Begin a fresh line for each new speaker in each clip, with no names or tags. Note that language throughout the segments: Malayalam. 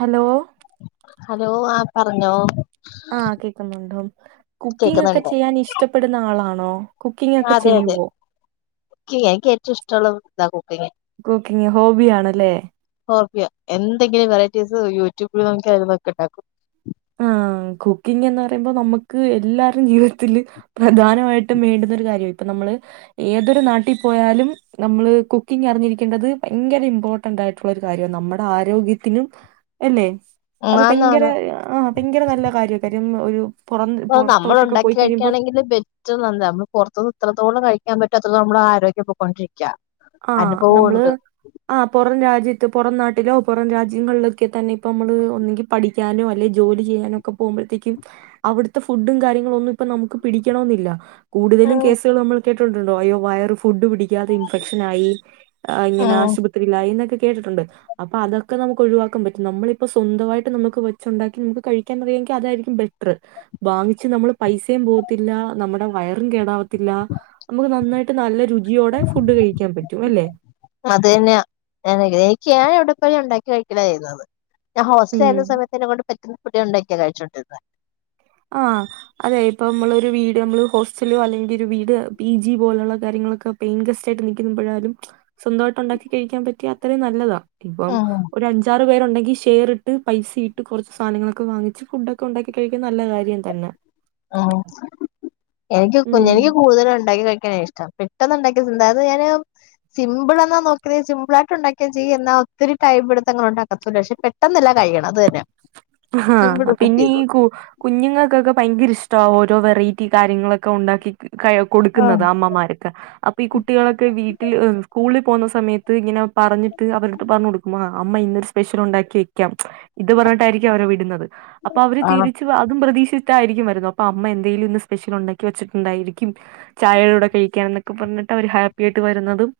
ഹലോ
ഹലോ ആ പറഞ്ഞോ
ആഹ് കേക്കുന്നുണ്ടോം കുക്കിംഗ് ഒക്കെ
കേക്കുന്നുണ്ട്
ചെയ്യാൻ ഇഷ്ടപ്പെടുന്ന ആളാണോ കുക്കിംഗ് ഒക്കെ
അതെ അതെ
ചെയ്യുവോ
എനിക്ക് ഏറ്റൊ ഇഷ്ട്ടൊള്ള താ കുക്കിങ്.
കുക്ക്യിങ്ങ് ഹോബിയാണല്ലേ
ഹോബ്യാ എന്തെങ്കിലും വെറൈറ്റീസ് യൂടൂബ്ൽ നോക്കി അയ്നതൊക്കെണ്ടാക്കും
ആഹ് കുക്കിങ്ങ് എന്ന് പറയുമ്പോ നമുക്ക് എല്ലാരുടെയും ജീവിതത്തില്- പ്രധാനമായിട്ടും വേണ്ടുന്ന ഒരു കാര്യവാ ഇപ്പം നമ്മെള് ഏതൊരു നാട്ടി പോയാലും നമ്മെള് കുക്കിങ്ങറിഞ്ഞിരിക്ക്യെണ്ടെത് ഭയ്ങ്കര ഇമ്പോ ട്ടണ്ടായിട്ടുള്ളൊരു കാര്യവാ നമ്മടെ ആരോഗ്യത്തിനും എല്ലേ അത് ഭയ്ങ്കര
ആന്നാന്ന്
ആഹ് ഭയ്ങ്കര നല്ല കാര്യ കാര്യം ഒരു. പുറം
പ്പ
പുറത്തോട്ടൊക്കെ
നമ്മളൊണ്ടാക്കി
പോയി കഴിയുമ്പോ
കഴിക്കാണെങ്കില് റ്റോം നന്ന് നമ്മള് പൊറത്തുന്ന് ത്രത്തോളം കഴിക്കാൻ പറ്റും അത്രതോളം നന്മളാ ആരോഗ്യം പൊക്കോണ്ടിരിക്ക
ആഹ് നമ്മള് ആ പൊറം രാജ്യത്ത് പൊറം നാട്ടിലോ പൊറം രാജ്യങ്ങൾലൊക്കെ തന്നെ ഇപ്പ നമ്മള് ഒന്നെങ്കി പഠിക്കാനോ അല്ലെ ജോലി ചെയ്യാനോ ക്കെ പോവ്മ്പഴ്ത്തേക്കും അവിട്ത്തെ ഫുഡും കാര്യങ്ങളൊന്നും ഇപ്പൊ നമുക്ക് പിടിക്കണോന്നില്ല. കൂടുതലും
ഉം
കേസ്കള് നമ്മള് കേട്ടിണ്ടുണ്ടോ അയ്യോ വയറ് ഫുഡ് പിടിക്കാതെ ഇൻഫെക്ഷൻ ആയി ആഹ് ഇങ്ങനെ
ഉം
ആശുപത്രിയിയിലായി ന്നൊക്കെ കേട്ടിട്ടുണ്ട് അപ്പൊ അതൊക്കെ നമക്ക് ഒഴിവാക്കാൻ പറ്റും നമ്മളിപ്പോ സ്വന്തായിട്ട് നമക്ക് വെച്ചൊണ്ടാക്കി നമക്ക് കഴി- കെന്നത് എങ്കി അതായിരിക്കും ബെറ്റ്റ് വാങ്ങിച്ച് നമ്മള് പൈസയും പോവത്തില്ല നമ്മടെ വയറും കേടാവത്തില്ല അമ്മക്ക് നന്നായിട്ട് നല്ല രുചിയോടെ ഫുഡ് കഴിക്കാൻ പറ്റും അല്ലെ
അതന്നെയാ ഞാനിലെ എനിക്കാവിടെ പോയാലൊണ്ടാക്കി കഴിക്കലായ്യെന്നത് ഞാൻ
ഉം
ഹോസ്റ്റലാര്ന്ന സമയത്തെന്നെകൊണ്ട് പറ്റ്ന്ന ഫുഡ്കളണ്ടാക്കിയിട്ടാ കഴിച്ചോണ്ടിര്ന്നെ
ആഹ് അതെ ഇപ്പമ്മളൊരു വീട് നമ്മള് ഹോസ്റ്റലോ അല്ലെങ്കിൽ ഒരു വീട് പി ജി പോലൊള്ള കാര്യങ്ങളൊക്കെ പെയിൻ ഗസ്റ്റ് ആയിട്ട് നിക്കുമ്പോഴാലും സ്വന്തായ്ട്ടൊണ്ടാക്കി കഴിക്കാൻ പറ്റിയാ അത്രേം നല്ലതാ ഇപ്പം
ഉം
ഒരഞ്ചാർ പേരൊണ്ടെങ്കി ഷയറിട്ട് പൈസയിട്ട് കൊറച്ച് സാനങ്ങളൊക്കെ വാങ്ങിച്ച് ഫുഡോക്കെ ഒണ്ടാക്കി കഴിക്കാൻ നല്ല കാര്യം തന്നെ
ഉം എനിക്കും
ഉം
കുഞ്ഞെനിക്കും കൂടുതലും ഒണ്ടാക്കി കഴിക്കാനാ ഇഷ്ടം പെട്ടന്നൊണ്ടാക്കിയ തിന്ന അത് ഞാന് സിമ്പ്ളാന്ന നോക്കിയേന്ന് വെച്ച് സിമ്പിളായിട്ട്ണ്ടാക്കിയാ ചെയ്യും എന്നാ ഒത്തിരി ടൈ മെടുത്തങ്ങ്ണ്ടാക്കത്തുല്ലാ പക്ഷെ പെ- ട്ടെന്നല്ലാ കയ്യണം അതന്നെ
ആ പിന്നെ ഈ കു കുഞ്ഞുങ്ങക്കൊക്കെ ഭയങ്കര ഇഷ്ട്ടാ ഓരോ വെറൈറ്റി കാര്യങ്ങളൊക്കെ ഒണ്ടാക്കി കയ കൊടുക്കുന്നത്
ആഹ്
അമ്മമാരക്കെ പ്പെ ഈ കുട്ടികളൊക്കെ വീട്ടില് സ്കൂളില് പോന്ന സമയത്ത് ഇങ്ങനെ പറഞ്ഞിട്ട് അവര്ടത്ത് പറഞൊടുക്കുമാ അമ്മ ഇന്നൊരു സ്പെഷ്യൽ ഒണ്ടാക്കി വെക്കാം ഇത് പറഞ്ഞിട്ടായ്രിക്കും അവരെ വിടുന്നത് അപ്പൊ അവര്
ആണോ
തിരിച് അതും പ്രതീക്ഷിച്ചിട്ടായ്രിക്കും വരുന്നത്. അപ്പൊ അമ്മ എന്തേലും ഇന്ന് സ്പെഷ്യലൊണ്ടാക്കി വെച്ചിട്ടൊണ്ടായ്രിക്കും ചായയുടെ കൂടെ കഴിക്കാന്നൊക്കെ പറഞ്ഞിട്ടവര് ഹാപ്പി ആയിട്ട് വര്ന്നതും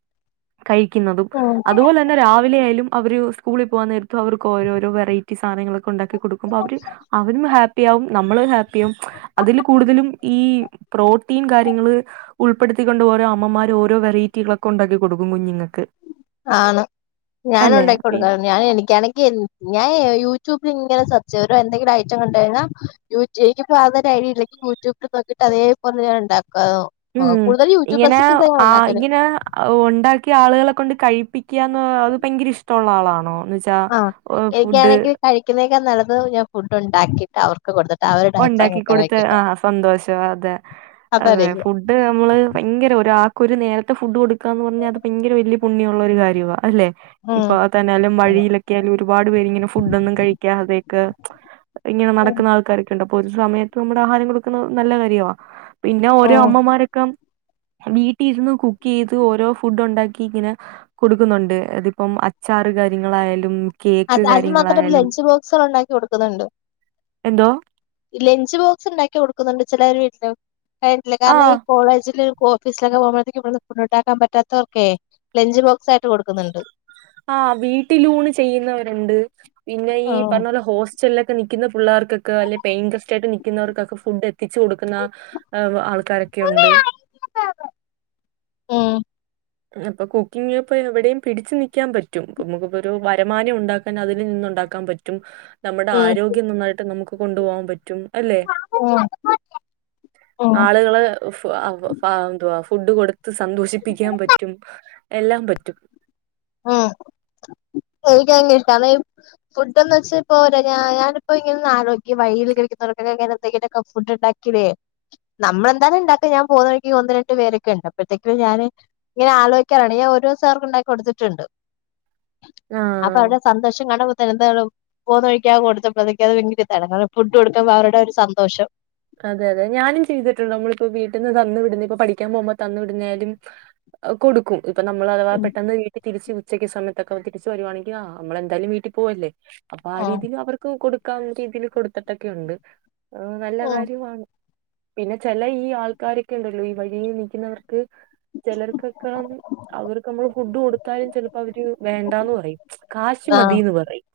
കഴിക്കുന്നതും
ഉം
അതുപോലെ- ന്ന രാവിലെ ആയാലും അവര് സ്കൂളിൽ പോവാ നേരത്തും അവർക്കോരോരോ വെറൈറ്റീ സാന- നൊണ്ടാക്കി കൊടുക്കുമ്പോ അവര് അവരും ഹാപ്- പ്പിയാവും നമ്മളും ഹാപ്പിയാവും അതില് കൂടുതലും ഈ പ്രോട്ടീൻ കാര്യങ്ങള് ഉൾപ്പെടുത്തിക്കൊണ്ട് ഓരോ അമ്മമാരും ഓരോ വെറൈറ്റികളൊക്കെ ഒണ്ടാക്കി കൊടുക്കും കുഞ്ഞിങ്ങക്ക്
ആണ് ഞാനൊണ്ടാക്കി
ഈ-
കൊടുക്കാ- ഞാൻ എനിക്കാണെങ്കി എ ഞാനേ യൂട്യൂബിൽ ഇങ്ങനെ സെർച്ചെയ്യും ഒരെന്തെങ്കിലും ഐറ്റം കണ്ടഴിഞ്ഞാ [unintelligible] അതേ പോലെ ഉണ്ടാക്ക
ഉം ഇങ്ങനെ ആ ഇങ്ങനെ ഒണ്ടാക്കിയ ആളുകളെ കൊണ്ട് കഴിപ്പിക്ക്യാന്ന് അത് ഭൈങ്കര ഇഷ്ട്ടൊള്ള ആളാണോ എന്ന് വെച്ചാ
ആ
ഫുഡ്
എനിക്കാണെങ്കി കഴിക്ക്ന്നേക്കാ നല്ലത് ഞാൻ ഫുഡോണ്ടാക്കിയിട്ട് അവർക്ക് കൊടുത്
ഒണ്ടാക്കി കൊടുത്ത് ആഹ് സന്തോഷം അതെ അതെ
അതായിരിക്കും
ഫുഡ് നമ്മള് ഭൈങ്കര ഒരാ- ഒരു നേരത്തെ ഫുഡ് കൊടുക്കാന്ന് പറഞ്ഞാ അത് ഭൈങ്കര വല്ല്യ പുണ്യോള്ളൊരു കാര്യവാ അല്ലെ
ഉം
ഇപ്പൊ തനാലും
അതെ
വഴിയിലൊക്ക്യാലും ഒരുപാട് പേരിങ്ങനെ ഫുഡോന്നും കഴിക്കാതേക്ക ഇങ്ങനെ
ഉം
നടക്കുന്ന ആൾക്കാര്- ട്ട്ണ്ട് പ്പൊരു സമയത്ത് നമ്മടെ ആഹാരം കൊടുക്കുന്നത് നല്ല കാര്യവാ. പിന്നെ ഓരോ
ഉം
അമ്മമാരൊക്ക വീട്ടീര്ന്ന് കുക്കെയ്ത് ഓരോ ഫുഡ് ഒണ്ടാക്കി ഇങ്ങനെ കൊടുക്കുന്നുണ്ട് അതിപ്പം അച്ചാറ് കാര്യങ്ങളായാലും. കേക്ക്
അത് അത് മാത്രം
കാര്യങ്ങളായാലും
ലഞ്ച് ബോക്സുൾ ഉണ്ടാക്കി കൊടുക്കുന്നുണ്ട്.
എന്തോ.
ലഞ്ച് ബോക്സ് ഇണ്ടാക്കി കൊടുക്കുന്നുണ്ട് ചെല വീട്ടില് കാരണം ഈ
ആഹ്.
കോളേജില്. ഓഫീസിലൊക്കെ പോവ്മ്പഴേത്തേക്കും ഇവട്ന്ന് ഫുഡ്ണ്ടാക്കാൻ പറ്റാത്തവർക്കെ ലഞ്ച് ബോക്സ് ആയിട്ട് കൊടുക്കുന്ന്ണ്ട്.
ആഹ് വീട്ടിലൂണ് ചെയ്യുന്നവരുണ്ട് പിന്നെ ഈ
ഉം
പറഞ്ഞ പോലെ ഹോസ് സ്റ്റൽലൊക്കെ നിക്ക്ന്ന പുള്ളേർക്കൊക്കെ അല്ലെ പെയിൻകസ്റ്റായിട്ട് നിക്കുന്നവർക്കൊക്കെ ഫുഡ് എത്തിച്ച് കൊടുക്കുന്ന. ഏഹ് ആൾക്കാരൊക്കെ ഉണ്ട്.
ഉം.
അപ്പൊ കുക്കിങ്ങെപ്പഴും എവിടെയും പിടിച്ച് നിക്കാൻ പറ്റും പ്പമ്മക്കിപ്പൊരു വര്മാനം ഉണ്ടാക്കാൻ അതിൽ നിന്നുണ്ടാക്കാൻ പ റ്റും നമ്മുടെ
ഉം
ആരോഗ്യം നന്നായിട്ട് നമുക്ക് കൊണ്ടുപോകാൻ പറ്റും അല്ലെ. [inaudible]
ഉം ഉം
ആളുകള് ഫ് ഹ അ ഫ എന്തുവാ ഫുഡ് കൊടുത്ത് സന്തോഷിപ്പിക്കാൻ പറ്റ് റ്റും എല്ലാം പറ്റും. [inaudible]
ഇൻക്കങ് ഇഷ്ട്ടാണ്. ഫുഡ് എന്ന് വെച്ച് പ്പോ തെ ഞാ ഞാനിപ്പോ ഇങ്ങനെ അലോയ്ക്ക വഴിയിൽ ശെരിക്ക് തൊർക്ക് എന്തെക്കെ ഫുഡ്ണ്ടാ ക്കിലെ നമ്മളെന്താലും ഇണ്ടാക്കാ ഞാൻ പോവുന്നവൈക്ക് ഒന്ന് രണ്ട് പേരൊക്കെണ്ട് അപ്പഴേത്തേക്കും ഞാന്. ങ്ങനെ ആലോയ്ക്കാർണ്ട് ഞാ ഒരൂസ വർക്ക് ണ്ടാക്കി കൊട് ട്ട്ണ്ട്
ആഹ്
അപ്പൊ അവര്ടെ സന്തോഷം കണ്ടമ്പോത്തന്നെ ന്താണ്. പോകുന്നവഴിക്കാ കൊടുത്തപ്പഴേത്തേക്ക് അത് ബൈങ്കരതാണ് കാരണം ഫുഡ് കൊടുത്തപ്പൊ അവര്ടെ ഒര് സന്തോഷം.
അതെ അതെ ഞാനും ചെയ്തിട്ടുണ്ട് നമ്മളിപ്പോ വീട്ട്ന്ന് തന്നു വിട്ന്ന ഇപ്പൊ പഠിക്കാൻ പോകുമ്പോ തന്നു വിടുന്നായാലും. ഹ് കൊടുക്കും ഇപ്പൊ നമ്മൾ അഥവാ പെട്ടെന്ന വീ തിരിച്ച് ഉച്ചക്ക് സമയത്തൊക്കെ തിരിച്ച് വരുവാണങ്കി ആഹ് അമ്മളെന്തായ്ലും വീട്ടി പോവല്ലേ അപ്പൊ ആ
ആഹ്
രീതിയില് അവർ ക്കും കൊടുക്കാൻ രീതിയിൽ കൊടുത്തിട്ടൊക്കെണ്ട് ഹ് നല്ല കാര്യ
ആഹ്
പിന്നെ ചെല ഈ ആൾക്കാരൊക്കെ ണ്ടല്ലോ ഈ വഴിയിൽ നിക്കുന്നവർ. ക്ക് ചെലർക്കൊക്കെ അവർക്ക് അമ്മള് ഫുഡ് കൊടുത്താലും ചെൽപ്പോ അവര് വേണ്ടാന്ന് പറയും കാശ് മതിന്ന് പറയും.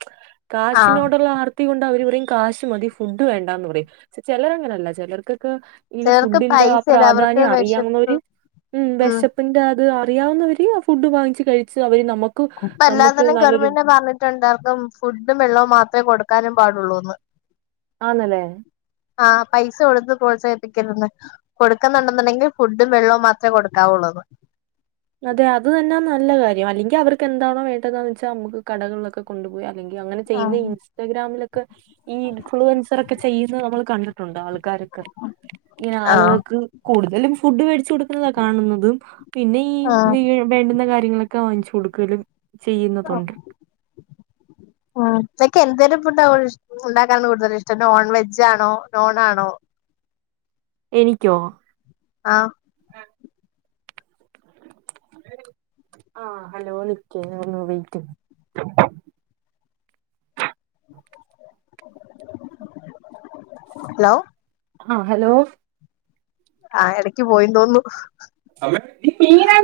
ആഹ്
കാശിനോടുള്ള ആർ ത്തി കൊണ്ട് അവര് പറിയും കാശ് മതി ഫുഡ് വേണ്ട എന്ന് പറിയും ചെലറങ്ങനെയല്ല ചെലർക്കൊക്കെ. ഇങ്ങനെ
ചിലർക്ക്
ഫുഡിന്റെ ആ
പൈസ ഇല്ല അവർക്ക്
പ്രാധാന്യം
വിശപ്പ്
അറിയാവുന്നൊര് ഉം വെഷ പ്പ്ന്റ അത് അറിയാവുന്നവര് ആ ഫുഡ് വാങ്ങിച്ച് കൈച്ച് അവര് നമ
ഇപ്പ എല്ലാ തരം ഗർമന്റും പറഞ്ഞിട്ട്ണ്ടാർന്നു ഫുഡും വെള്ളവും മാത്രേ കൊടുക്കാനും പാടുള്ളൂന്ന്.
ആന്ന്ല്ലേ.
ആഹ് പൈസ കൊട്ത്ത് പ്രോത്സാഹിപ്പിക്കര്തന്ന്. കൊടുക്കുന്നുണ്ടെന്നുണ്ടെങ്കിൽ ഫുഡും വെള്ളവും മാത്രേ കൊടുക്കാവുള്ളൂന്ന്.
അതെ അത് തന്നെ നല്ല കാര്യം അല്ലെങ്കി അവർക്ക് എന്താണോ വേണ്ടതന്ന് വെച്ചാ നമുക്ക് കടകളിലൊക്കെ കൊണ്ടുപോയി. അല്ലെങ്കി അങ്ങനെ ചെയ്യുന്ന
ആഹ്
ഇൻസ്റ്റാഗ്രാമിലൊക്കെ. ഈ ഇൻഫ്ലുവൻസറൊക്കെ ചെയ്യുന്ന അമ്മൾ കണ്ടിട്ടുണ്ട് ആൾക്കാരൊക്കെ ഇങ്ങനെ ആളുകൾക്ക്. കൂടുതലും ഫുഡ് വേടിച്ച് കൊടുക്കുന്നതാ കാണുന്നത് പിന്നെ ഈ
ആഹ്
വി വേണ്ടുന്ന കാര്യങ്ങളൊക്കെ വാങ്ങിച്ചു കൊടുക്കലും ചെയ്യുന്നതുണ്ട്.
ഹ്മ് ഇതൊക്കെ എന്തരു ഫുഡാ ഓ ഉണ്ടാക്കാനാണ് കൂടുതലിഷ്ട്ടം നോൺ വെജാണോ നോണാണോ?
എനിക്കോ?
ആഹ്.
ആഹ് ഹലോ നിക്കി ഞാ ഒന്ന് വെയിറ്റയ്യ്.
ലോ.
ആഹ് ഹലോ.
ആഹ് എടക്ക് പോയി തോന്ന്ന്നു.
അമ്മെ ഈ പീന